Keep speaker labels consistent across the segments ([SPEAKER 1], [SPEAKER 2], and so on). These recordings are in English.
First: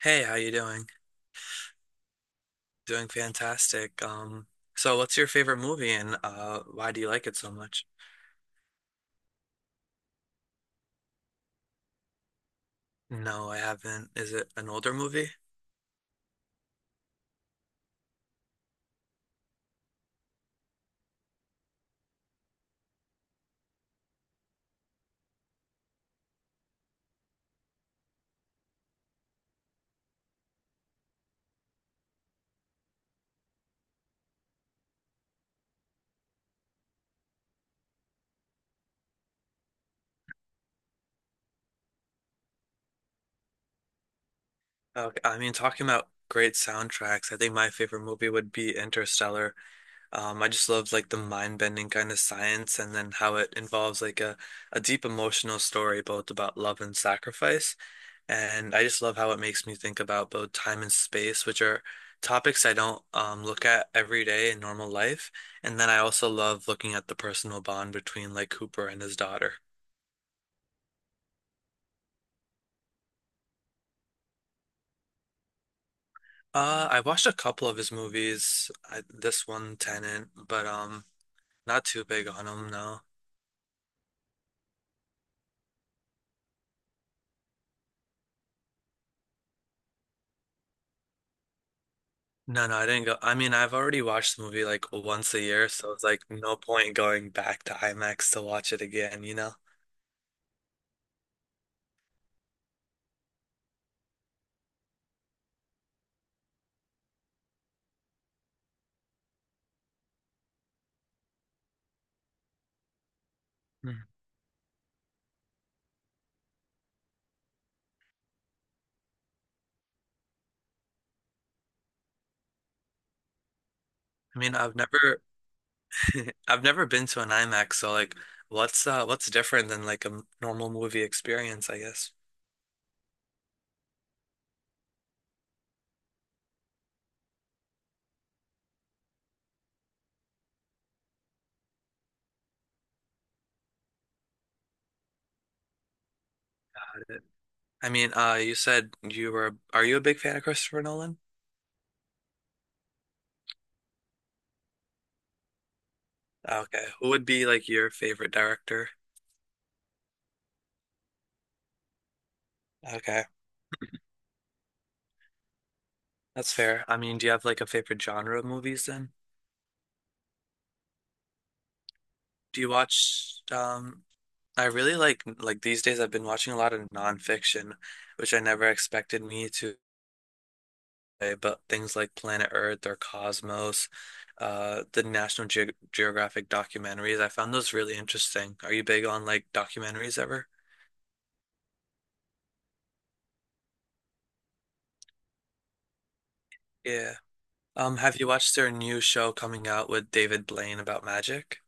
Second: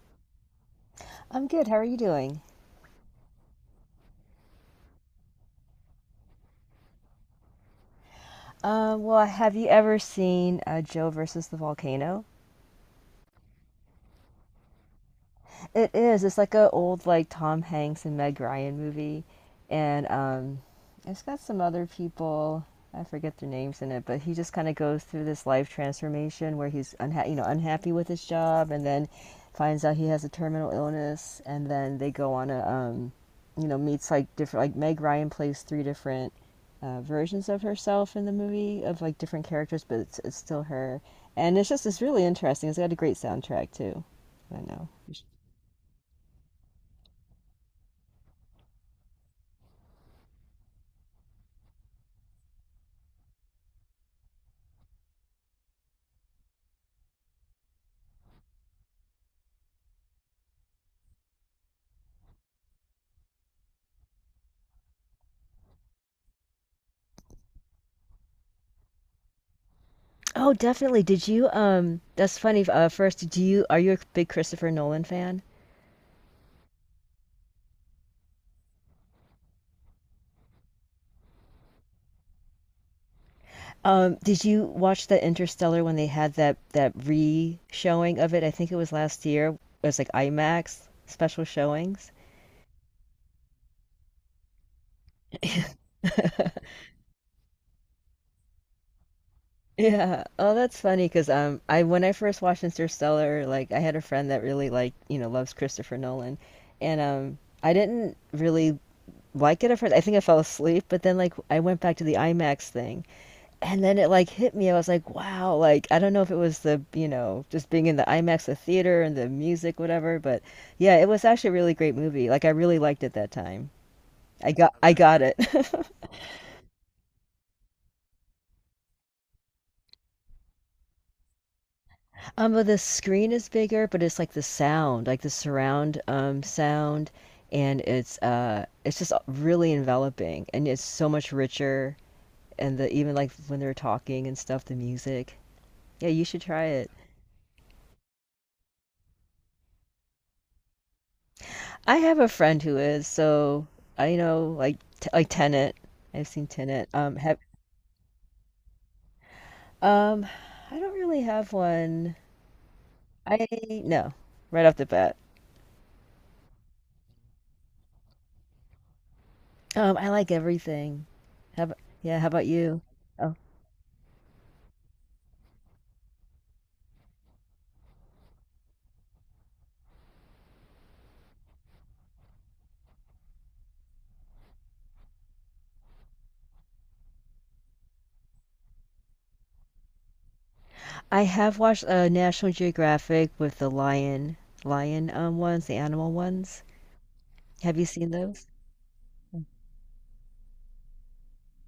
[SPEAKER 1] Hey, how you doing?
[SPEAKER 2] I'm good. How are you doing?
[SPEAKER 1] Doing fantastic. So what's your favorite movie and why do you like it so much?
[SPEAKER 2] Have you ever seen Joe versus the Volcano?
[SPEAKER 1] No, I haven't. Is it an older movie?
[SPEAKER 2] It is. It's like a old like Tom Hanks and Meg Ryan movie, and it's got some other people. I forget their names in it, but he just kind of goes through this life transformation where he's unhappy with his job, and then finds out he has a terminal illness, and then they go on a meets like different like Meg Ryan plays three different versions of herself in the movie of like different characters, but it's still her, and it's just it's really interesting. It's got a great soundtrack too. I know.
[SPEAKER 1] Okay, I mean, talking about great soundtracks, I think my favorite movie would be Interstellar. I just love like the mind-bending kind of science and then how it involves like a deep emotional story both about love and sacrifice. And I just love how it makes me think about both time and space, which are topics I don't look at every day in normal life. And then I also love looking at the personal bond between like Cooper and his daughter.
[SPEAKER 2] Oh, definitely. Did you that's funny. First, do you are you a big Christopher Nolan fan?
[SPEAKER 1] I watched a couple of his movies. I, this one, Tenant, but not too big on him, no.
[SPEAKER 2] Did you watch the Interstellar when they had that re-showing of it? I think it was last year. It was like IMAX special showings.
[SPEAKER 1] No, no, I didn't go. I mean, I've already watched the movie like once a year, so it's like no point going back to IMAX to watch it again, you know?
[SPEAKER 2] Yeah. Oh, that's funny because I when I first watched Interstellar, like I had a friend that really loves Christopher Nolan, and I didn't really like it at first. I think I fell asleep, but then like I went back to the IMAX thing, and then
[SPEAKER 1] Mm.
[SPEAKER 2] it like hit me. I was like, wow, like I don't know if it was just being in the IMAX, the theater and the music, whatever, but yeah, it was actually a really great movie. Like I really liked it that time.
[SPEAKER 1] I
[SPEAKER 2] I
[SPEAKER 1] mean,
[SPEAKER 2] got
[SPEAKER 1] I've
[SPEAKER 2] I
[SPEAKER 1] never
[SPEAKER 2] got it.
[SPEAKER 1] I've never been to an IMAX, so like, what's different than like a normal movie experience, I guess.
[SPEAKER 2] But the screen is bigger, but it's like the sound, like the surround sound, and it's just really enveloping and it's so much richer and the even like when they're talking and stuff, the music. Yeah, you should try it.
[SPEAKER 1] I mean, you said you were. Are you a big fan of Christopher Nolan?
[SPEAKER 2] I have a friend who is, so I know like Tenet. I've seen
[SPEAKER 1] Ah, okay,
[SPEAKER 2] Tenet.
[SPEAKER 1] who would
[SPEAKER 2] Have
[SPEAKER 1] be like your favorite director?
[SPEAKER 2] um, I don't really have one.
[SPEAKER 1] Okay,
[SPEAKER 2] I no, right off the bat.
[SPEAKER 1] that's fair. I mean, do you have like a favorite genre of movies then?
[SPEAKER 2] I like everything. How about
[SPEAKER 1] Do you
[SPEAKER 2] you? Oh,
[SPEAKER 1] watch? I really like these days. I've been watching a lot of nonfiction, which I never expected me to. Way, but things like Planet Earth or Cosmos, the National Ge Geographic documentaries, I found those really interesting. Are you big on like documentaries ever?
[SPEAKER 2] I have watched National Geographic with the lion ones, the animal ones.
[SPEAKER 1] Yeah.
[SPEAKER 2] Have you seen
[SPEAKER 1] Have you
[SPEAKER 2] those?
[SPEAKER 1] watched their new show coming out with David Blaine about magic?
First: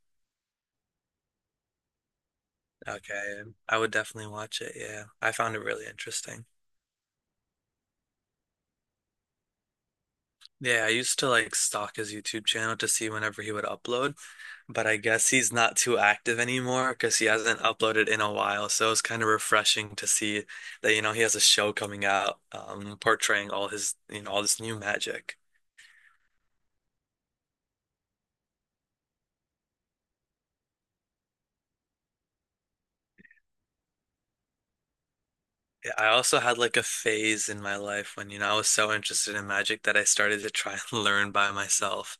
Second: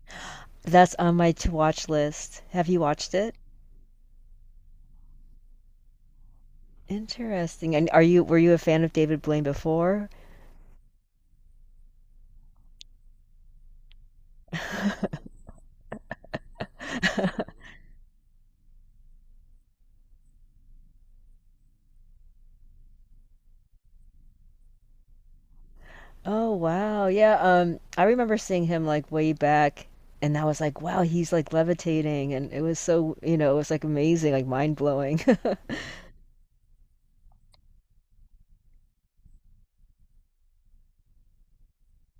[SPEAKER 2] That's on my to watch list. Have you watched it?
[SPEAKER 1] Okay, I would definitely watch it. Yeah, I found it really interesting.
[SPEAKER 2] Interesting. And are you were you a fan of David Blaine before?
[SPEAKER 1] Yeah, I used to like stalk his YouTube channel to see whenever he would upload, but I guess he's not too active anymore because he hasn't uploaded in a while. So it's kind of refreshing to see that, you know, he has a show coming out, portraying all his, you know, all this new magic.
[SPEAKER 2] Oh wow. Yeah, I remember seeing him like way back and I was like, wow, he's like levitating and it was so, it was like amazing, like mind-blowing.
[SPEAKER 1] Yeah, I also had like a phase in my life when, you know, I was so interested in magic that I started to try and learn by myself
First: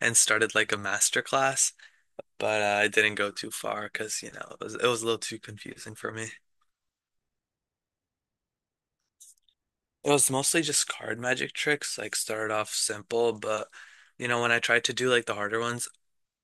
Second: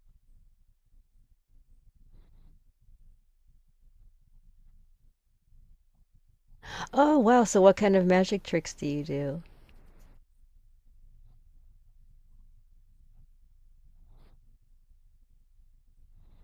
[SPEAKER 1] and started like a master class, but I didn't go too far because, you know, it was a little too confusing for me.
[SPEAKER 2] Oh wow, so what kind of magic tricks do you do?
[SPEAKER 1] It was mostly just card magic tricks, like started off simple, but you know, when I tried to do like the harder ones,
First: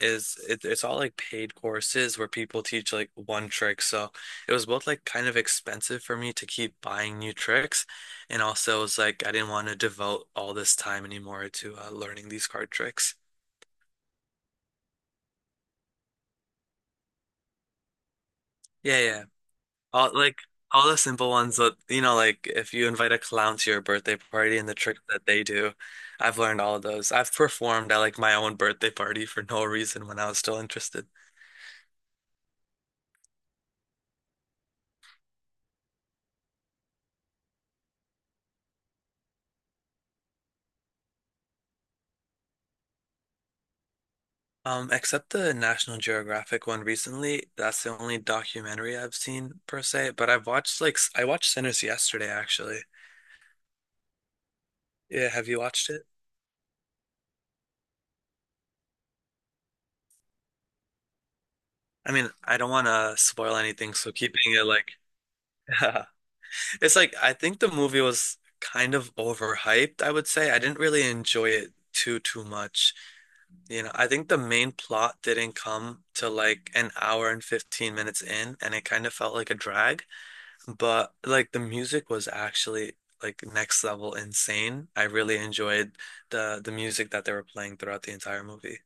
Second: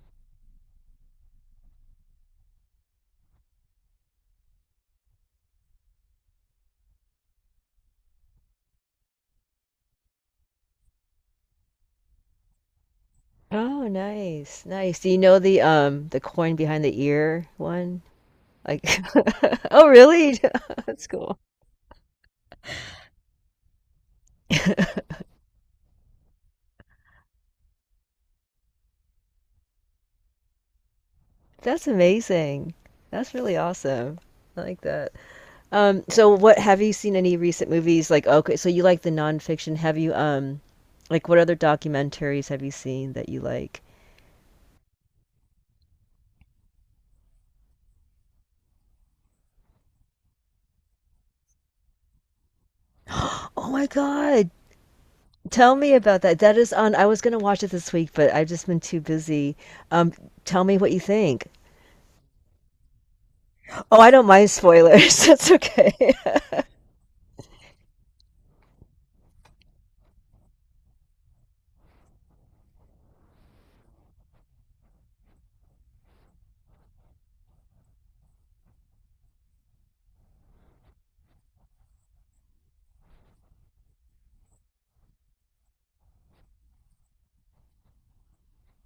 [SPEAKER 1] it's all like paid courses where people teach like one trick. So it was both like kind of expensive for me to keep buying new tricks, and also it was like I didn't want to devote all this time anymore to learning these card tricks.
[SPEAKER 2] Oh, nice. Nice. Do you know the coin behind the ear one? Like
[SPEAKER 1] Yeah, yeah.
[SPEAKER 2] Oh,
[SPEAKER 1] All
[SPEAKER 2] really?
[SPEAKER 1] like all the
[SPEAKER 2] That's
[SPEAKER 1] simple
[SPEAKER 2] cool.
[SPEAKER 1] ones that you know, like if you invite a clown to your birthday party and the tricks that they do, I've learned all of those. I've performed at like my own birthday party for no reason when I was still interested.
[SPEAKER 2] That's amazing. That's really awesome. I like that. So what have you seen any recent movies like okay, so you like the nonfiction. Have you like what other documentaries have you seen that you like?
[SPEAKER 1] Except the National Geographic one recently. That's the only documentary I've seen per se, but I've watched like I watched Sinners yesterday actually.
[SPEAKER 2] Oh my God.
[SPEAKER 1] Yeah, have you
[SPEAKER 2] Tell
[SPEAKER 1] watched
[SPEAKER 2] me
[SPEAKER 1] it?
[SPEAKER 2] about that. That is on I was gonna watch it this week, but I've just been too busy. Um, tell me what you think.
[SPEAKER 1] I mean, I don't want to spoil anything,
[SPEAKER 2] Oh, I
[SPEAKER 1] so
[SPEAKER 2] don't mind
[SPEAKER 1] keeping it like
[SPEAKER 2] spoilers. That's okay.
[SPEAKER 1] It's like I think the movie was kind of overhyped, I would say. I didn't really enjoy it too much. You know, I think the main plot didn't come to like an hour and 15 minutes in, and it kind of felt like a drag. But like the music was actually like next level insane. I really enjoyed the music that they were playing throughout the entire movie.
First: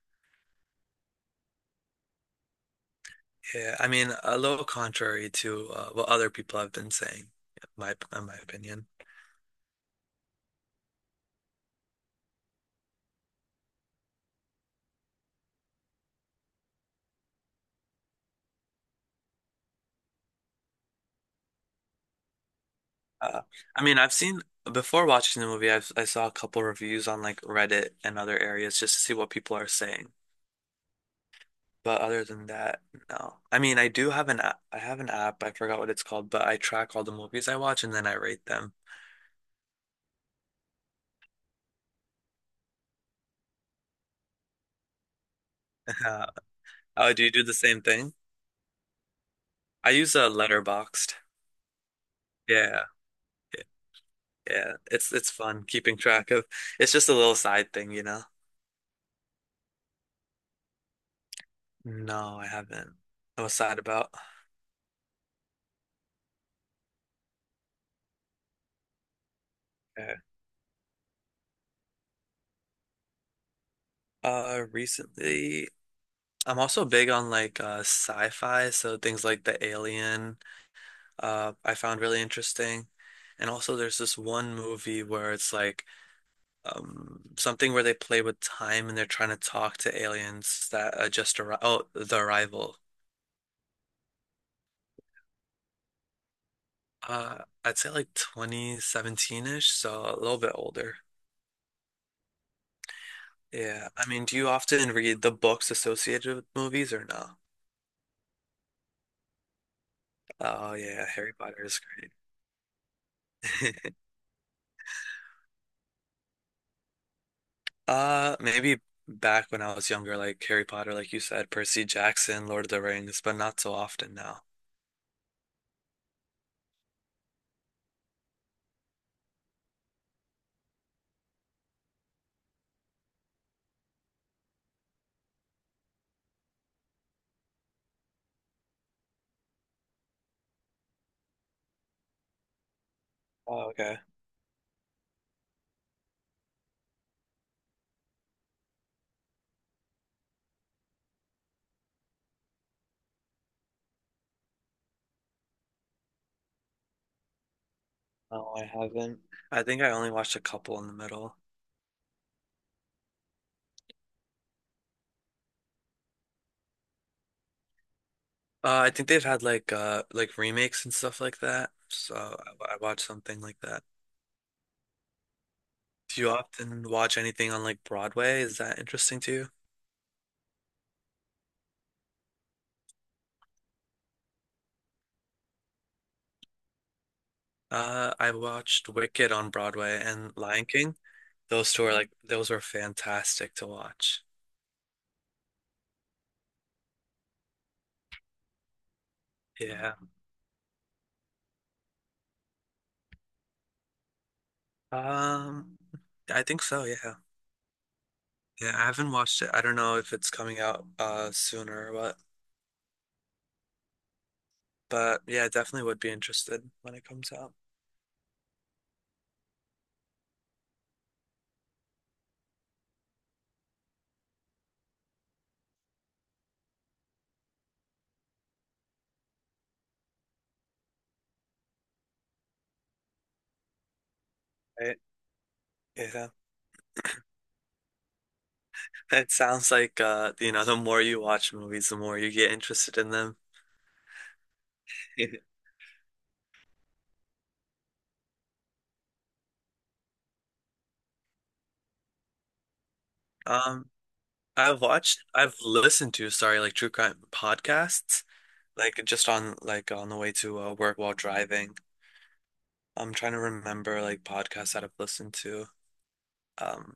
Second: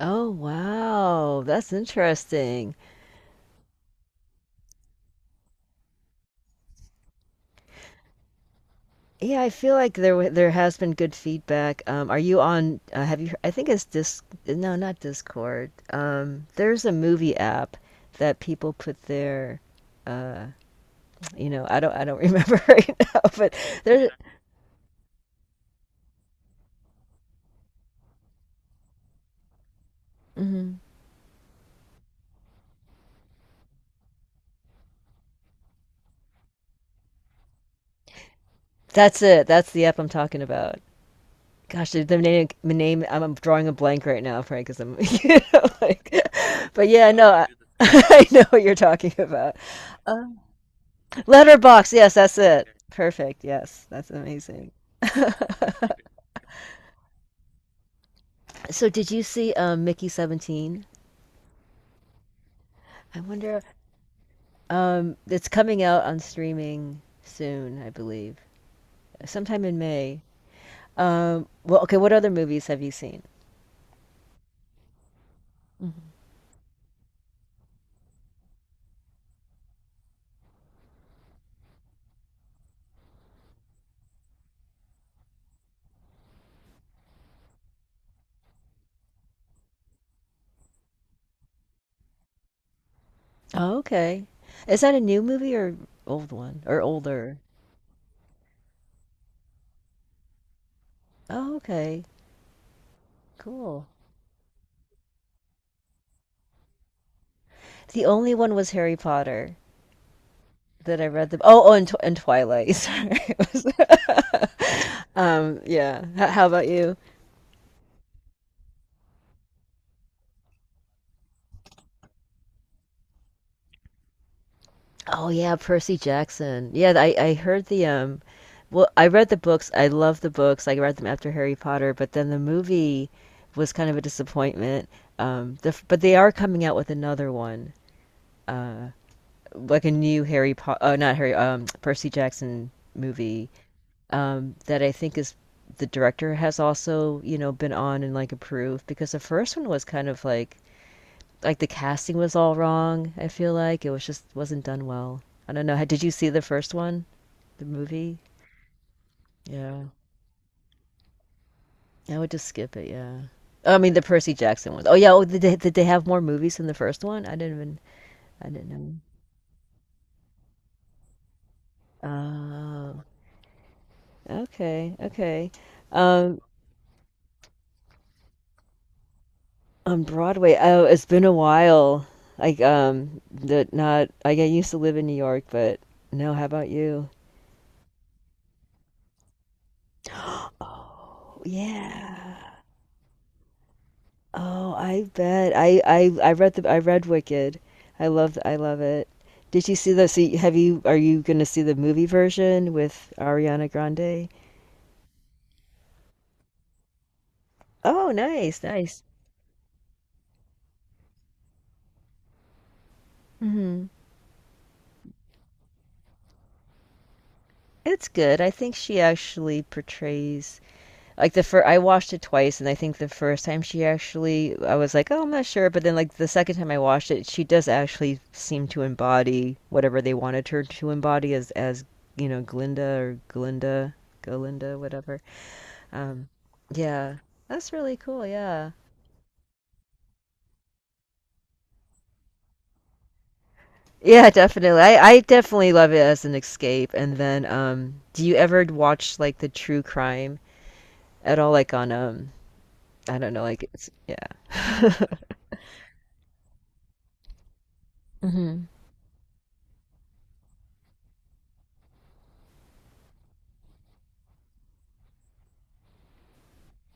[SPEAKER 2] Oh wow, that's interesting.
[SPEAKER 1] Yeah, I mean, a little contrary to what other people have been saying, in my opinion.
[SPEAKER 2] Yeah, I feel like there has been good feedback. Are you on? Have you? I think it's Dis. No, not Discord. There's a movie app that people put their. Uh, you know, I don't remember right now,
[SPEAKER 1] Uh,
[SPEAKER 2] but
[SPEAKER 1] I mean,
[SPEAKER 2] there's.
[SPEAKER 1] I've seen before watching the movie, I saw a couple reviews on like Reddit and other areas just to see what people are saying.
[SPEAKER 2] Mhm.
[SPEAKER 1] But other than that, no. I mean, I do have an app. I have an app. I forgot what it's called, but I track all the movies I watch and then I rate them.
[SPEAKER 2] That's it. That's the app I'm talking about. Gosh, the name, the name. I'm drawing a blank right now, Frank, because I'm. You know, like, but yeah,
[SPEAKER 1] Oh, do
[SPEAKER 2] no,
[SPEAKER 1] you do
[SPEAKER 2] I,
[SPEAKER 1] the same thing?
[SPEAKER 2] I know what you're talking about.
[SPEAKER 1] I use
[SPEAKER 2] Uh,
[SPEAKER 1] a Letterboxd.
[SPEAKER 2] Letterbox. Yes, that's it.
[SPEAKER 1] Yeah,
[SPEAKER 2] Perfect.
[SPEAKER 1] yeah,
[SPEAKER 2] Yes, that's amazing.
[SPEAKER 1] yeah. It's fun keeping track of. It's just a little side thing, you know.
[SPEAKER 2] So did you see Mickey 17?
[SPEAKER 1] No, I haven't.
[SPEAKER 2] I
[SPEAKER 1] What's
[SPEAKER 2] wonder.
[SPEAKER 1] that about?
[SPEAKER 2] It's coming out on streaming soon, I believe, sometime in
[SPEAKER 1] Okay.
[SPEAKER 2] May. Well, okay. What other movies have you seen?
[SPEAKER 1] Recently.
[SPEAKER 2] Mhm.
[SPEAKER 1] I'm also big on like sci-fi, so things like The Alien, I found really interesting. And also, there's this one movie where it's like something where they play with time and they're trying to talk to aliens that just arrived. Oh, The Arrival.
[SPEAKER 2] Oh, okay. Is that a new movie or old one or older?
[SPEAKER 1] Uh, I'd say like 2017-ish, so a little bit older.
[SPEAKER 2] Oh, okay. Cool.
[SPEAKER 1] Yeah, I mean, do you often read the books associated with movies or no?
[SPEAKER 2] The only one was Harry Potter
[SPEAKER 1] Oh
[SPEAKER 2] that
[SPEAKER 1] yeah,
[SPEAKER 2] I read
[SPEAKER 1] Harry
[SPEAKER 2] the.
[SPEAKER 1] Potter
[SPEAKER 2] Oh, oh,
[SPEAKER 1] is
[SPEAKER 2] and, Tw and Twilight. Sorry.
[SPEAKER 1] great.
[SPEAKER 2] Yeah. H how about you?
[SPEAKER 1] Maybe back when I was younger, like Harry Potter, like you said, Percy Jackson, Lord of the Rings, but not so often now.
[SPEAKER 2] Oh yeah, Percy Jackson. Yeah, I heard the well, I read the books. I love the books. I read them after Harry Potter, but then the movie was kind of a disappointment. But they are coming out with another one, uh, like a new Harry Potter, not Harry, Percy Jackson movie
[SPEAKER 1] Oh, okay.
[SPEAKER 2] that I think is the director has also, you know, been on and like approved because the first one was kind of like the casting was all wrong. I feel like it was just wasn't done well. I don't know. Did you see the first one, the movie?
[SPEAKER 1] No, I haven't. I think
[SPEAKER 2] Yeah,
[SPEAKER 1] I only watched a couple in the middle.
[SPEAKER 2] I would just skip it. Yeah, oh, I mean the Percy Jackson one. Oh yeah, oh, did they have more movies than the first one? I didn't even I
[SPEAKER 1] I
[SPEAKER 2] didn't
[SPEAKER 1] think they've had like remakes and stuff like that. So I
[SPEAKER 2] know.
[SPEAKER 1] watched something like that.
[SPEAKER 2] Oh, okay, okay.
[SPEAKER 1] Do you
[SPEAKER 2] Um,
[SPEAKER 1] often watch anything on like Broadway? Is that interesting to you?
[SPEAKER 2] on Broadway, oh, it's been a while. Like, that not. I get used to live in New York, but no. How about you?
[SPEAKER 1] I watched Wicked on Broadway and Lion King.
[SPEAKER 2] Oh,
[SPEAKER 1] Those two are like those
[SPEAKER 2] yeah.
[SPEAKER 1] were fantastic to watch.
[SPEAKER 2] Oh, I bet. I read Wicked. I love it. Did you see
[SPEAKER 1] Yeah.
[SPEAKER 2] the so you- have you are you going to see the movie version with Ariana Grande?
[SPEAKER 1] Um, I think so, yeah.
[SPEAKER 2] Oh, nice,
[SPEAKER 1] Yeah, I
[SPEAKER 2] nice.
[SPEAKER 1] haven't watched it. I don't know if it's coming out sooner or what,
[SPEAKER 2] Hmm.
[SPEAKER 1] but yeah, I definitely would be interested when it comes out.
[SPEAKER 2] It's good. I think she actually portrays like the first I watched it twice and I think the first time she actually I was like, "Oh, I'm not sure," but then like the second time I watched it, she does actually seem to embody whatever they wanted her to embody as you know, Glinda, Galinda,
[SPEAKER 1] Right?
[SPEAKER 2] whatever. Um,
[SPEAKER 1] Yeah.
[SPEAKER 2] yeah, that's really cool. Yeah.
[SPEAKER 1] It sounds like you know, the more you watch movies, the more you get interested in them.
[SPEAKER 2] Yeah, definitely. I definitely love it as an escape. And then, do you ever watch like the true crime at all? I don't know, like it's,
[SPEAKER 1] Um, I've
[SPEAKER 2] yeah.
[SPEAKER 1] watched, I've listened to, sorry, like true crime podcasts,
[SPEAKER 2] Hmm.
[SPEAKER 1] like just on like on the way to work while driving. I'm trying to remember like podcasts that I've listened to, um,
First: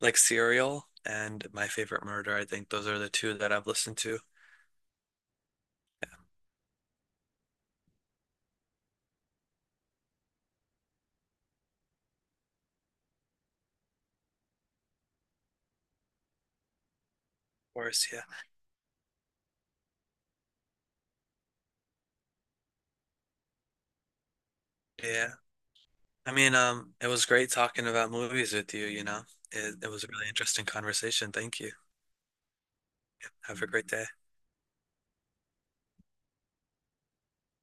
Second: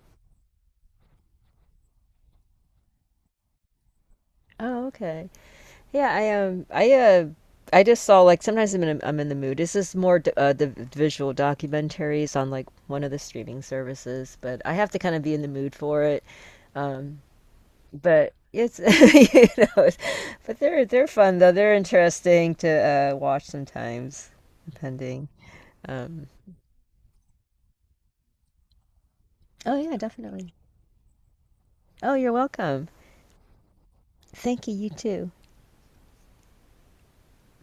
[SPEAKER 1] like Serial and My Favorite Murder. I think those are the two that I've listened to. Of
[SPEAKER 2] Oh, okay. Yeah, I just saw sometimes I'm in I'm in the mood. This is more the visual documentaries on like one of the streaming services, but I have to kind of be in the mood for it. Um,
[SPEAKER 1] course, yeah.
[SPEAKER 2] but it's you know, but they're fun though. They're interesting to watch sometimes, depending.
[SPEAKER 1] Yeah.
[SPEAKER 2] Um,
[SPEAKER 1] I mean, it was great talking about movies with you, you know.
[SPEAKER 2] oh
[SPEAKER 1] It
[SPEAKER 2] yeah,
[SPEAKER 1] was a really
[SPEAKER 2] definitely.
[SPEAKER 1] interesting conversation. Thank you.
[SPEAKER 2] Oh, you're welcome.
[SPEAKER 1] Have a great day.
[SPEAKER 2] Thank you. You too.